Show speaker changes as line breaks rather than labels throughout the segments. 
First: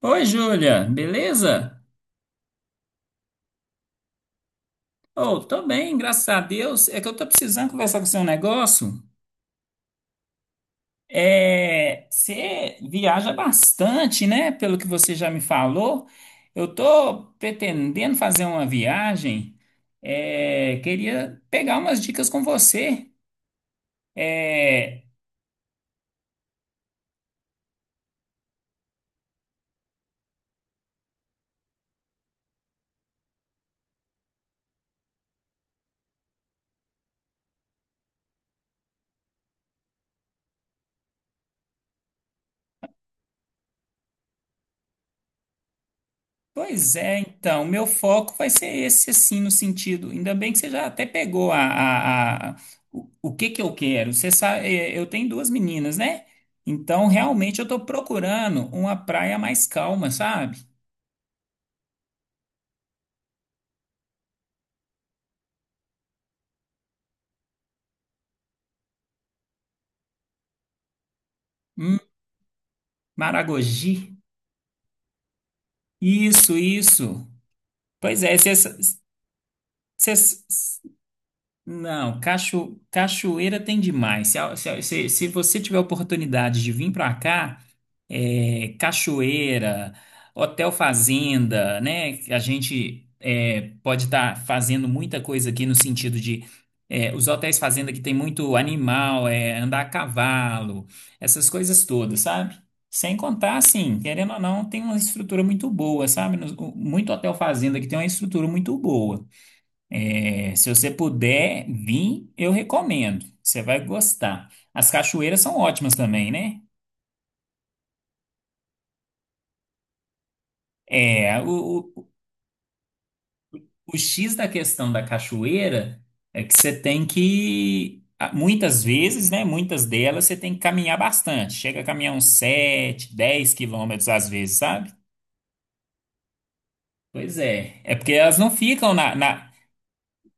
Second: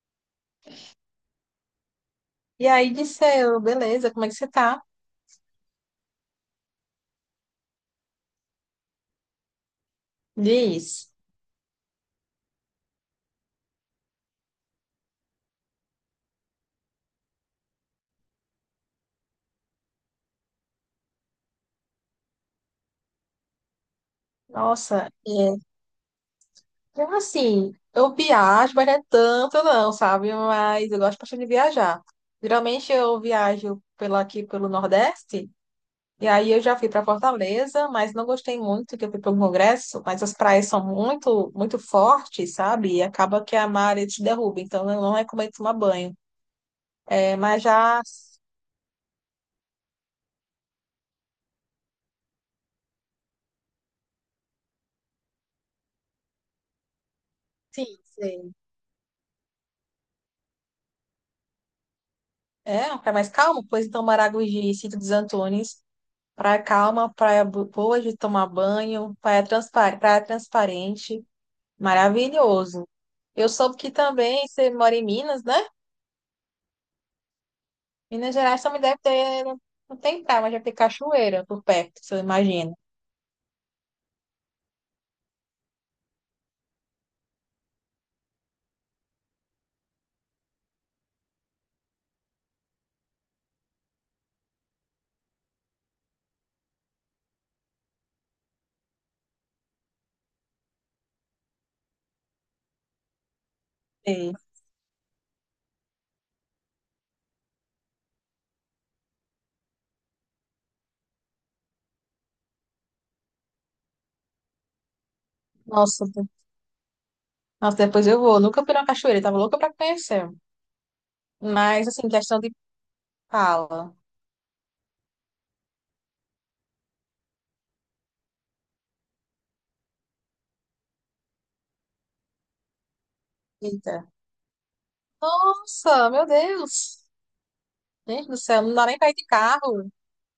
Oi, Júlia, beleza?
E aí disse eu, beleza, como é que você tá?
Oh, tô bem, graças a Deus. É que eu tô precisando conversar com você um negócio.
Diz,
Você viaja bastante, né? Pelo que você já me falou. Eu tô pretendendo fazer uma viagem. Queria pegar umas dicas com você. É,
nossa, é, então, assim, eu viajo, mas não é tanto não, sabe? Mas eu gosto bastante de viajar. Geralmente eu viajo pela aqui pelo Nordeste, e aí eu já fui para Fortaleza, mas não gostei muito que eu fui para o Congresso, mas as praias são muito, muito fortes, sabe? E acaba que a maré te derruba, então eu não recomendo tomar banho.
Pois é,
É, mas
então, meu
já,
foco vai ser esse, assim, no sentido. Ainda bem que você já até pegou o que que eu quero. Você sabe, eu tenho duas meninas, né? Então, realmente, eu tô
sim, sim.
procurando uma praia mais calma, sabe?
É, um lugar mais calmo, pois então Maragogi e Sítio dos Antunes. Praia calma, praia boa de tomar banho, praia, praia transparente,
Hum.
maravilhoso. Eu soube que
Maragogi.
também você mora em Minas, né?
Isso, isso. Pois
Minas
é, você.
Gerais também deve ter, não tem praia, mas deve ter cachoeira por perto, se
Não,
eu imagino.
cachoeira tem demais. Se, a- se, a- se- Se você tiver oportunidade de vir para cá, cachoeira, hotel fazenda, né? A gente pode estar fazendo muita coisa aqui no sentido de os hotéis fazenda, que tem muito animal, andar a cavalo, essas coisas todas, sabe? Sem contar, assim, querendo
Sei.
ou não, tem uma estrutura muito boa, sabe? Muito hotel fazenda que tem uma estrutura muito boa. Se você puder vir, eu recomendo. Você vai gostar. As cachoeiras são ótimas
Nossa, de-
também, né?
nossa, depois eu vou. Nunca fui na cachoeira, tava louca pra conhecer.
É, o,
Mas,
o,
assim, questão de fala.
o X da questão da cachoeira é que você tem que, muitas vezes, né? Muitas delas você tem que caminhar bastante. Chega a caminhar uns 7 dez
Eita.
quilômetros às vezes, sabe?
Nossa, meu Deus!
Pois é. É porque
Gente do
elas não
céu, não dá
ficam
nem pra ir de carro.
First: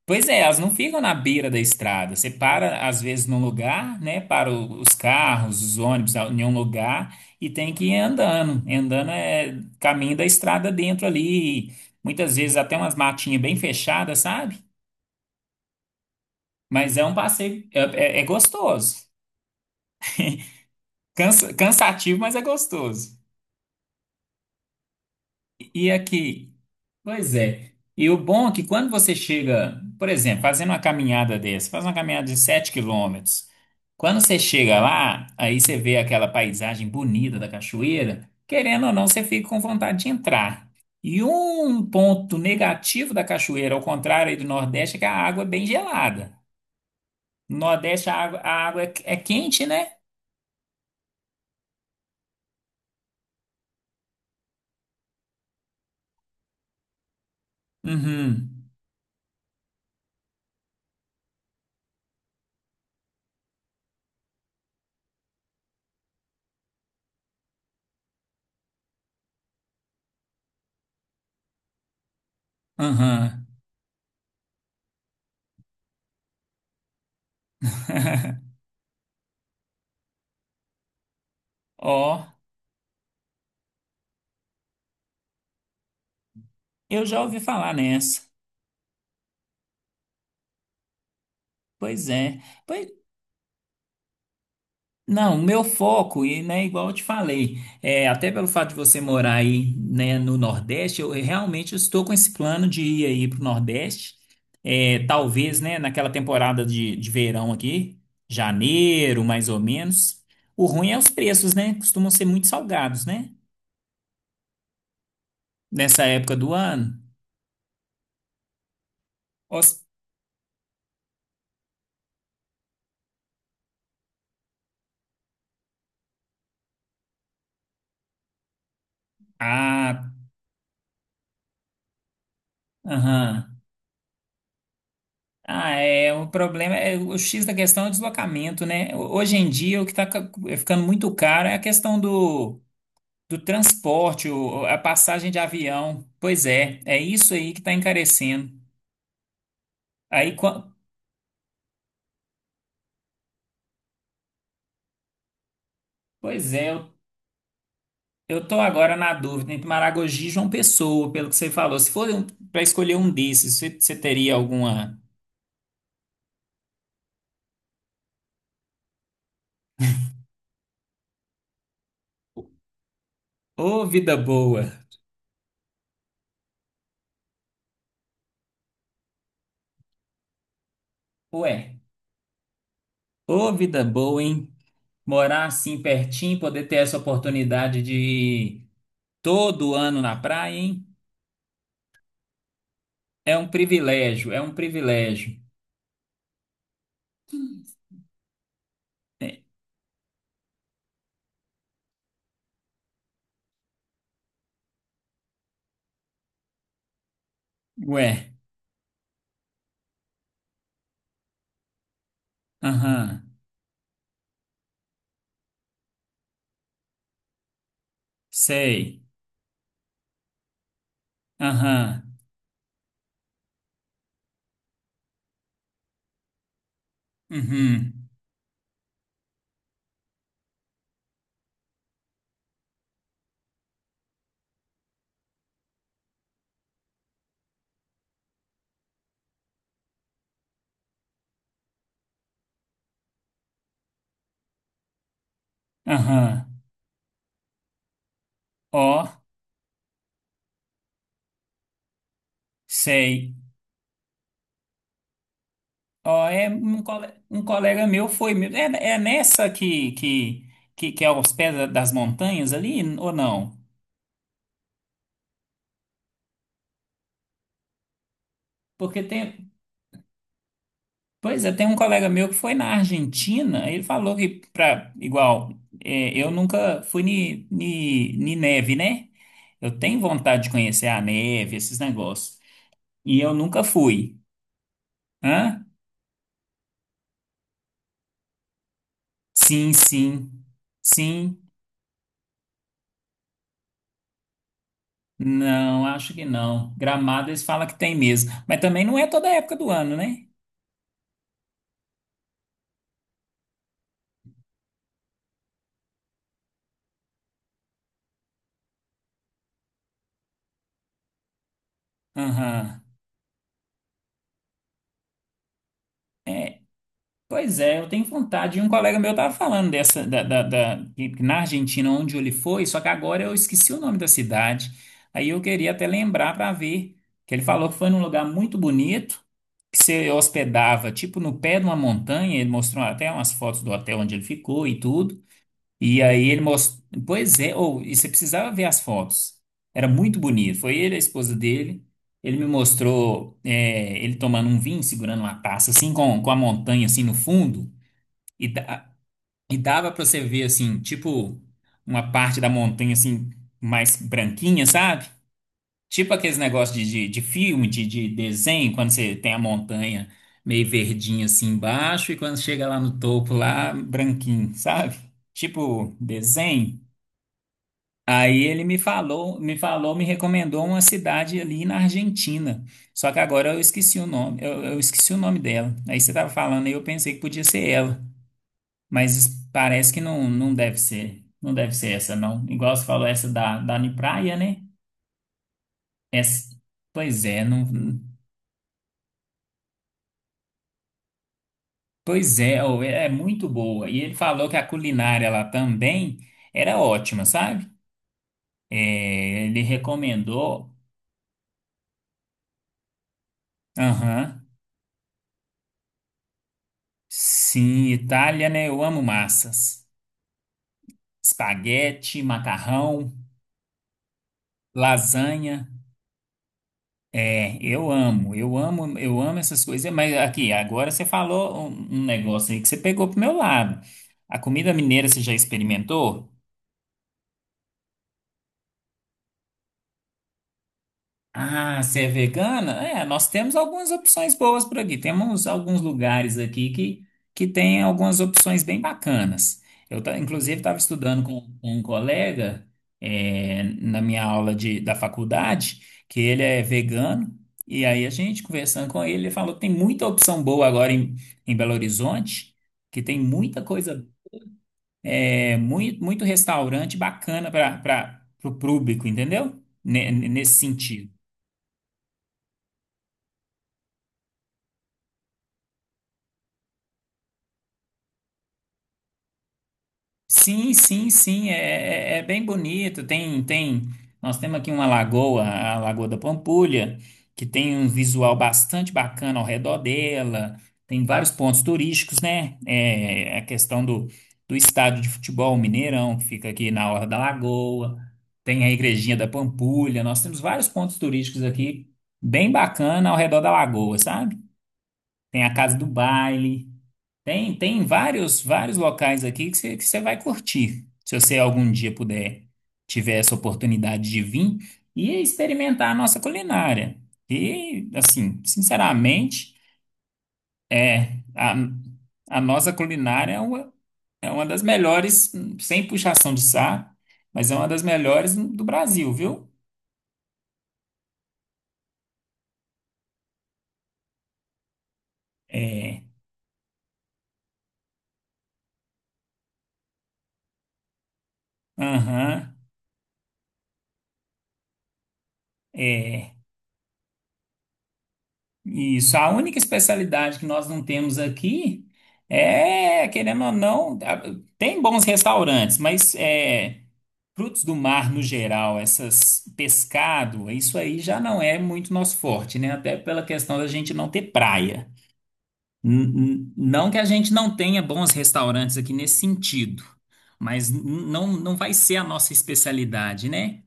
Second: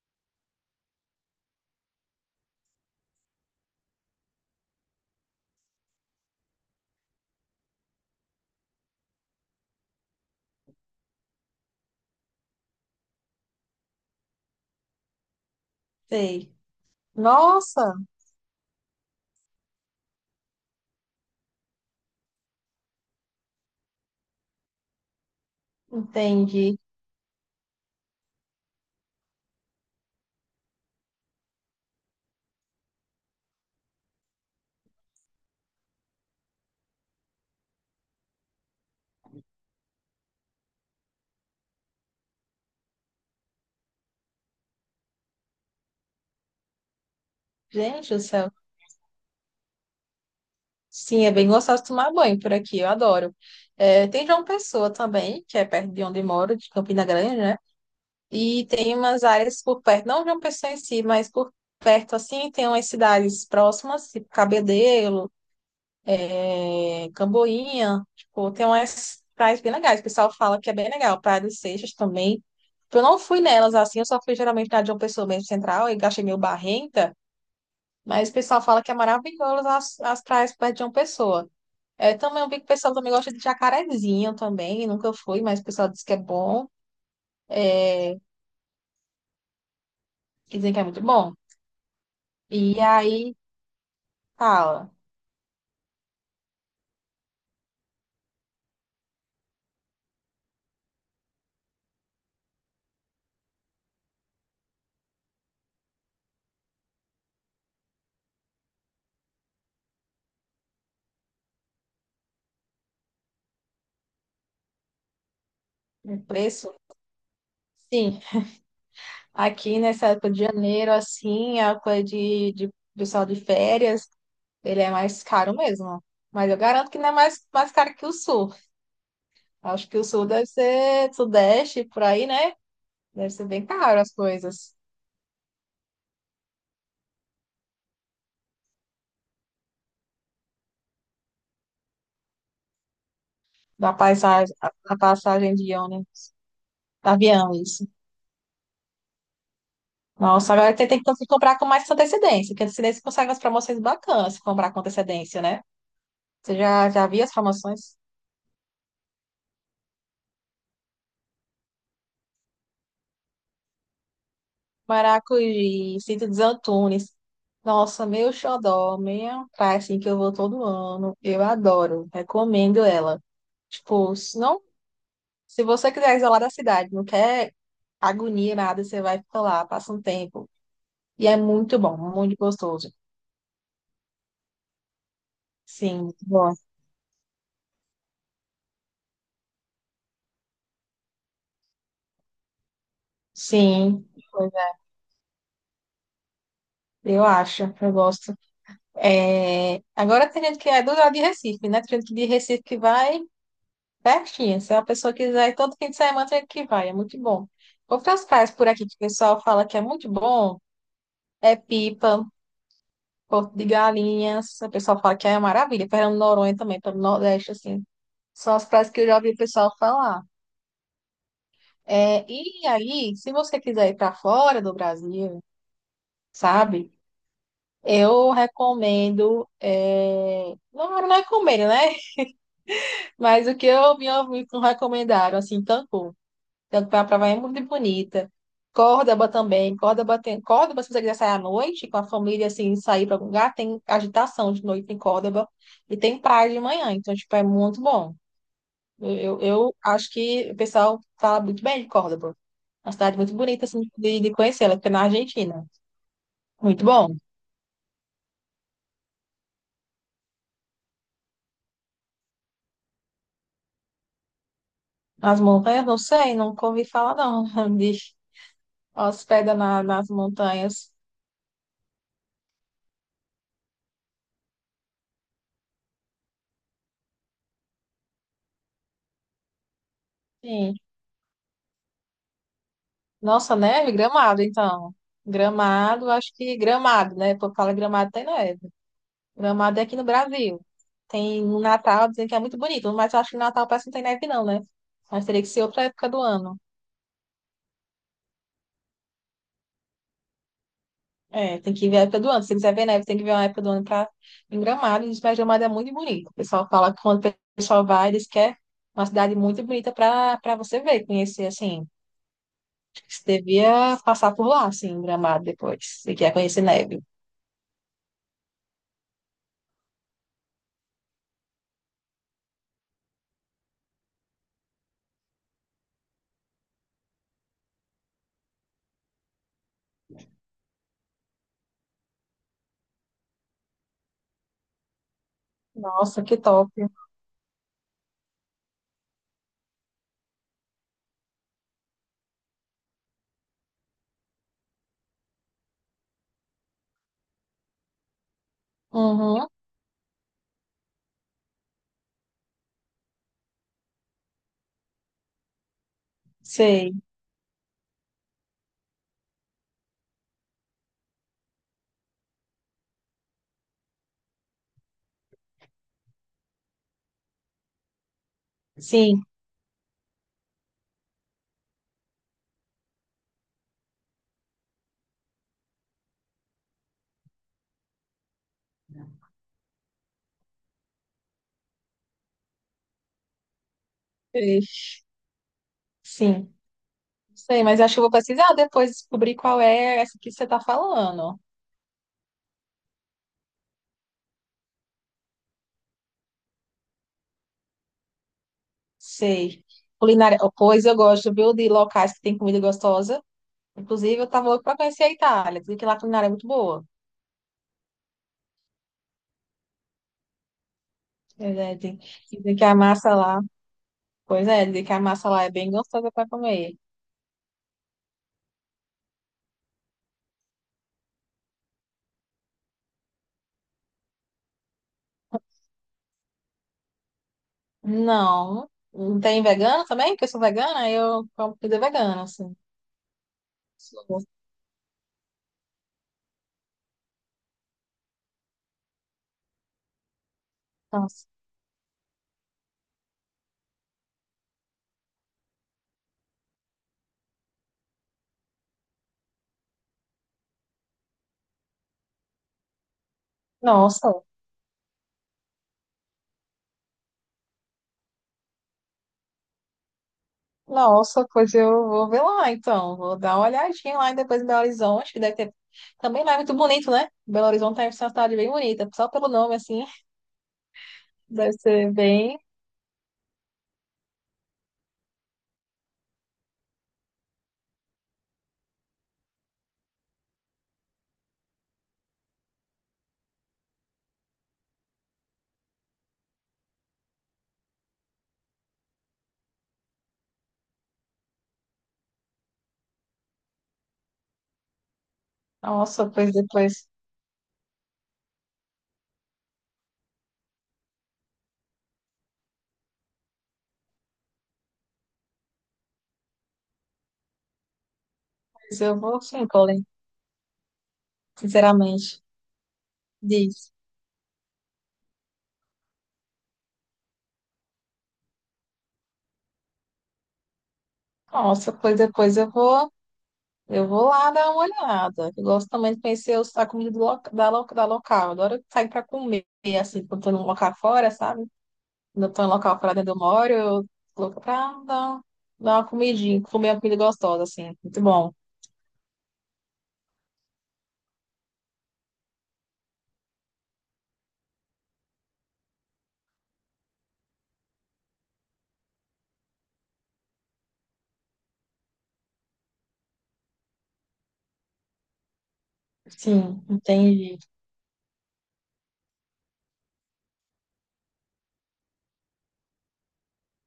Pois é, elas não ficam na beira da estrada. Você para, às vezes, num lugar, né? Para os carros, os ônibus, em um lugar, e tem que ir andando. Andando é caminho da estrada dentro ali. Muitas vezes até umas matinhas bem fechadas, sabe?
Sei.
Mas é um passeio,
Nossa,
é gostoso. Cansativo, mas é gostoso. E aqui.
entendi.
Pois é. E o bom é que quando você chega, por exemplo, fazendo uma caminhada dessa, faz uma caminhada de 7 quilômetros, quando você chega lá, aí você vê aquela paisagem bonita da cachoeira, querendo ou não, você fica com vontade de entrar. E um ponto negativo da cachoeira, ao contrário aí do Nordeste, é que a água é bem gelada. No Nordeste
Gente do céu.
a água é quente, né?
Sim, é bem gostoso tomar banho por aqui, eu adoro. É, tem João Pessoa também, que é perto de onde moro, de Campina Grande, né?
Uhum,
E tem umas áreas por perto, não João Pessoa em si, mas por perto, assim, tem umas cidades próximas, tipo Cabedelo, é, Camboinha, tipo, tem umas praias bem legais. O pessoal fala que é bem legal, Praia dos Seixas também. Eu não fui
uhum.
nelas, assim, eu só fui geralmente na de João Pessoa mesmo, central, e achei meio barrenta, mas o pessoal fala que é maravilhoso as praias perto de João Pessoa. É,
Ó,
também eu vi que o pessoal também gosta de jacarezinho também, nunca fui, mas o pessoal diz que é bom,
eu já ouvi falar nessa.
e dizem que é muito bom.
Pois é.
E
Pois
aí, fala,
Não, o meu foco, e né, igual eu te falei, até pelo fato de você morar aí, né, no Nordeste, eu realmente estou com esse plano de ir aí para o Nordeste, talvez, né, naquela temporada de verão aqui, janeiro, mais ou menos. O ruim é os preços, né? Costumam ser muito salgados, né? Nessa
o
época do
preço?
ano.
Sim, aqui
Os-
nessa época de janeiro, assim, a época de pessoal de férias, ele é mais caro mesmo. Mas eu garanto que não é mais caro que o sul. Acho que o
Ah,
sul deve ser sudeste, por aí, né? Deve ser
aham.
bem caro as coisas
Ah, o problema é o X da questão é o deslocamento, né? Hoje em dia, o que está ficando muito caro é a questão do do
da
transporte,
paisagem, a
a
a
passagem de
passagem de
avião.
ônibus,
Pois é, é
da
isso aí
avião,
que está
isso.
encarecendo. Aí,
Nossa, agora tem que comprar com mais antecedência, porque antecedência consegue umas promoções bacanas se comprar com antecedência, né?
pois
Você
é,
já, já viu as promoções?
eu tô agora na dúvida entre Maragogi e João Pessoa, pelo que você falou. Se for para escolher um desses, você teria alguma.
Maracujá, Cinto dos Antunes. Nossa, meu xodó, minha praia, assim, que eu vou todo ano. Eu adoro, recomendo ela.
Ô,
Tipo,
vida
se não,
boa!
se você quiser isolar da cidade, não quer agonia, nada, você vai ficar lá, passa um tempo. E é
Ué,
muito bom, muito gostoso.
ô, vida boa, hein? Morar assim
Sim, muito
pertinho,
bom.
poder ter essa oportunidade de ir todo ano na praia, hein? É um
Sim,
privilégio, é
pois
um
é,
privilégio.
eu acho, eu gosto.
É,
É, agora tem gente que é do lado de Recife, né? Tem gente que de Recife que vai pertinho. Se é uma pessoa quiser, ir todo fim de semana tem gente que vai, é muito bom.
ué,
Outras praias por aqui que o pessoal fala que é muito bom é Pipa,
aham,
Porto de Galinhas. O pessoal fala que é uma maravilha. Fernando de Noronha também, pelo Nordeste, assim. São as praias que
sei.
eu já ouvi o pessoal falar.
Aham.
É, e aí, se você quiser ir para fora do Brasil, sabe?
Uhum.
Eu recomendo. É, não recomendo, né? Mas o que eu me ouvi me recomendaram, assim, Cancún. Então, a praia é muito bonita. Córdoba também, Córdoba tem... Córdoba, se você quiser sair à noite com a família, assim, sair para algum lugar, tem agitação de noite em Córdoba e tem
Aham.
praia de manhã, então, tipo, é muito bom.
Ó,
Eu, eu acho que o pessoal fala muito bem de Córdoba. Uma cidade muito
sei.
bonita, assim, de conhecer, ela fica na Argentina.
Ó, é um,
Muito bom.
colega meu foi mesmo. É nessa que é aos pés das montanhas ali, ou não?
As montanhas, não sei, nunca ouvi falar, não, de
Porque tem.
hospeda na, nas montanhas.
Pois é, tem um colega meu que foi na Argentina, ele falou que, pra, igual, eu nunca fui ni, ni, ni neve, né? Eu tenho vontade de
Sim.
conhecer a neve, esses negócios. E eu
Nossa,
nunca
neve,
fui.
Gramado, então.
Hã?
Gramado, acho que Gramado, né? Por falar Gramado tem neve.
Sim,
Gramado é aqui no
sim.
Brasil.
Sim.
Tem no Natal, dizem que é muito bonito, mas eu acho que no Natal parece que não tem neve, não, né? Mas teria que ser outra
Não,
época
acho
do
que
ano.
não. Gramado eles falam que tem mesmo, mas também não é toda época do ano, né?
É, tem que ver a época do ano. Se quiser ver neve, tem que ver uma época do ano pra... em Gramado. E diz, mas Gramado é muito bonito. O pessoal fala que quando o pessoal vai, diz que é uma cidade muito bonita para você ver, conhecer, assim.
Aham.
Acho que você devia passar por lá, assim, em Gramado depois, se quer
É,
conhecer neve.
Pois é, eu tenho vontade. E um colega meu tava falando dessa, que na Argentina, onde ele foi, só que agora eu esqueci o nome da cidade. Aí eu queria até lembrar para ver, que ele falou que foi num lugar muito bonito, que você hospedava, tipo, no pé de uma montanha. Ele mostrou até umas fotos do hotel onde ele ficou e tudo. E
Nossa,
aí
que
ele
top.
mostrou. Pois é, ou e você precisava ver as fotos. Era muito bonito. Foi ele, a esposa dele. Ele me mostrou ele tomando um vinho, segurando uma taça, assim, com a montanha, assim, no fundo. E, da-
Uhum,
e dava pra você ver, assim, tipo, uma parte da montanha, assim, mais branquinha, sabe? Tipo aqueles negócios
sei.
de filme, de desenho, quando você tem a montanha meio verdinha, assim, embaixo, e quando chega lá no topo, lá, branquinho, sabe? Tipo, desenho. Aí ele me
Sim,
falou, me recomendou uma cidade ali na Argentina. Só que agora eu esqueci o nome, eu esqueci o nome dela. Aí você estava falando e eu pensei que podia ser ela, mas parece que não, não deve ser, não deve ser essa não. Igual você falou essa da Praia, né?
sei. Sim.
Essa, pois é,
Sei,
não,
mas acho que eu vou precisar depois descobrir qual é essa que você está falando.
pois é, ô, é muito boa. E ele falou que a culinária lá também era ótima, sabe? Ele
Sei. Culinária. Oh,
recomendou.
pois eu gosto, viu, de locais que tem comida gostosa. Inclusive, eu
Aham.
estava louco para conhecer a Itália. Dizem que lá a culinária é muito boa.
Sim, Itália, né? Eu amo massas.
Verdade.
Espaguete,
Dizem que a
macarrão,
massa lá. Pois é, dizem que a massa lá é
lasanha.
bem gostosa para comer.
Eu amo, eu amo, eu amo essas coisas. Mas aqui, agora você falou um negócio aí que você pegou pro meu lado. A comida mineira você já experimentou?
Não. Não tem vegano também? Porque eu sou vegana, aí eu como comida
Ah, você é
vegana, assim.
vegana? Nós temos algumas
Sou.
opções boas por aqui. Temos alguns lugares aqui que tem algumas opções bem bacanas. Eu, inclusive, estava estudando
Nossa.
com um colega, na minha aula de, da faculdade, que ele é vegano. E aí, a gente conversando com ele, ele falou que tem muita opção boa agora em Belo Horizonte, que tem muita coisa,
Nossa.
muito, muito restaurante bacana para o público, entendeu? Nesse sentido.
Nossa, pois eu vou ver lá, então. Vou dar uma olhadinha lá e depois em Belo Horizonte, que deve ter. Também lá é muito bonito, né? Belo Horizonte é uma cidade bem bonita, só pelo nome, assim,
Sim, sim, sim,
deve ser
é
bem.
bem bonito. Nós temos aqui uma lagoa, a Lagoa da Pampulha, que tem um visual bastante bacana ao redor dela. Tem vários pontos turísticos, né? A questão do estádio de futebol Mineirão, que fica aqui na Orla da Lagoa. Tem a Igrejinha da Pampulha. Nós temos vários pontos turísticos aqui, bem bacana ao redor da lagoa, sabe? Tem a Casa do
Nossa, pois
Baile.
depois.
Tem vários, vários locais aqui que você vai curtir, se você algum dia puder, tiver essa oportunidade de vir e experimentar a nossa culinária. E, assim,
Pois eu vou, sim,
sinceramente,
Colin,
é a,
sinceramente.
a nossa culinária
Diz.
é uma das melhores, sem puxação de saco, mas é uma das melhores do Brasil, viu?
Nossa, pois depois eu vou. Eu vou lá dar uma olhada. Eu gosto também de
É,
conhecer a comida do da local. Eu adoro sair para comer, assim, quando estou num local fora, sabe? Ainda estou em
aham,
local pra dentro do moro, eu coloco pra dar, uma
é.
comidinha, comer uma comida gostosa, assim. Muito bom.
Isso, a única especialidade que nós não temos aqui é, querendo ou não, tem bons restaurantes, mas é, frutos do mar no geral, essas pescado, isso aí já não é muito nosso forte, né? Até pela questão da gente não ter praia.
Sim,
Não que a gente
entendi.
não tenha bons restaurantes aqui nesse sentido, mas não, não vai ser a nossa especialidade, né?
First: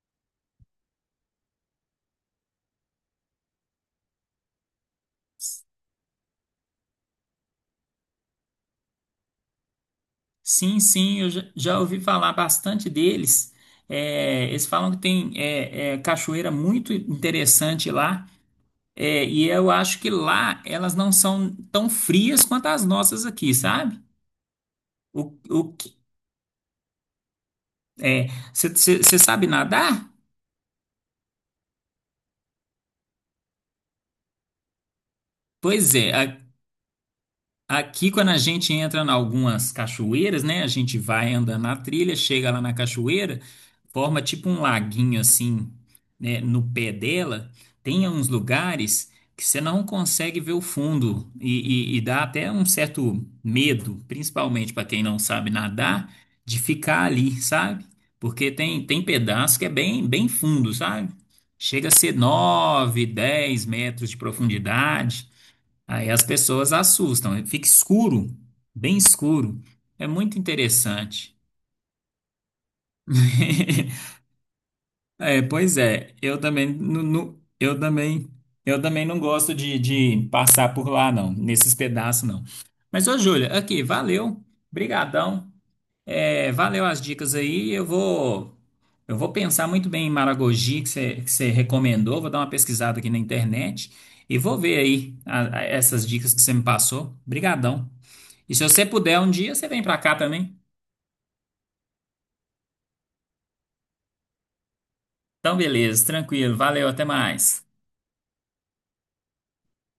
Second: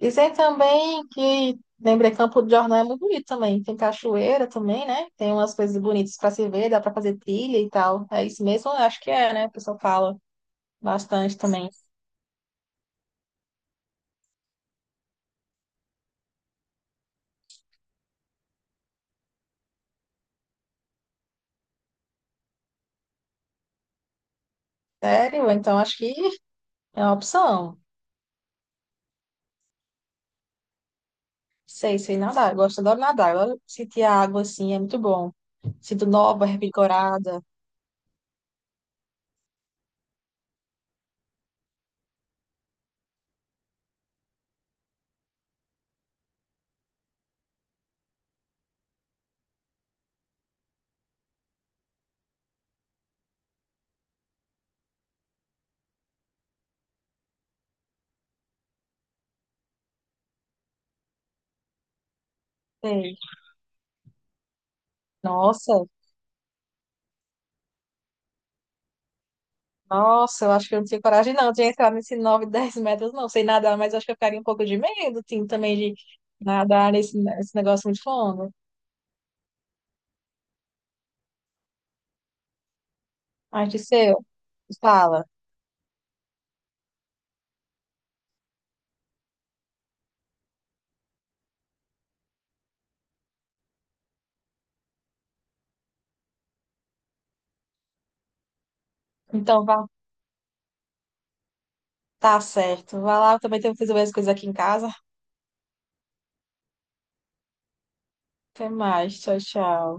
Dizer também que lembrei Campo de Jordão é muito bonito também. Tem cachoeira também, né? Tem umas coisas bonitas para se ver, dá para fazer trilha e tal. É isso mesmo? Eu acho que é, né? O pessoal fala
Sim, sim, eu
bastante também.
já ouvi falar bastante deles. Eles falam que tem cachoeira muito interessante lá. E eu acho que lá elas não são tão frias quanto as nossas aqui, sabe? O,
Sério?
o,
Então
que-
acho que é uma opção.
é, Você sabe nadar?
Sei, sei nadar. Eu gosto, adoro nadar. Eu adoro sentir a água assim, é muito bom.
Pois
Sinto
é.
nova, revigorada.
Aqui, quando a gente entra em algumas cachoeiras, né? A gente vai andando na trilha, chega lá na cachoeira, forma tipo um laguinho assim, né? No pé dela, tem uns lugares que você não consegue ver o fundo e, e dá até um certo medo, principalmente para quem não sabe nadar, de ficar ali, sabe? Porque tem pedaço que é bem, bem fundo, sabe? Chega a ser 9,
Sei.
10 metros de profundidade.
Nossa.
Aí as pessoas assustam, fica escuro, bem escuro. É muito
Nossa, eu acho que eu não tinha coragem,
interessante.
não, de entrar nesses 9, 10 metros, não. Sei nadar, mas acho que eu ficaria um pouco de medo, sim,
Pois
também de
é, eu também,
nadar nesse, nesse
eu
negócio muito
também,
longo.
não gosto de passar por lá, não, nesses pedaços, não. Mas, ô, Júlia,
Mas
aqui,
seu,
valeu,
fala.
brigadão, valeu as dicas aí, eu vou pensar muito bem em Maragogi, que você recomendou, vou dar uma pesquisada aqui na internet e vou ver aí essas dicas que você me passou. Brigadão. E se você puder um dia,
Então,
você vem
vá,
pra cá também.
tá certo. Vai lá, eu também tenho que fazer as coisas aqui em casa.
Então, beleza, tranquilo. Valeu, até mais.
Até mais, tchau, tchau.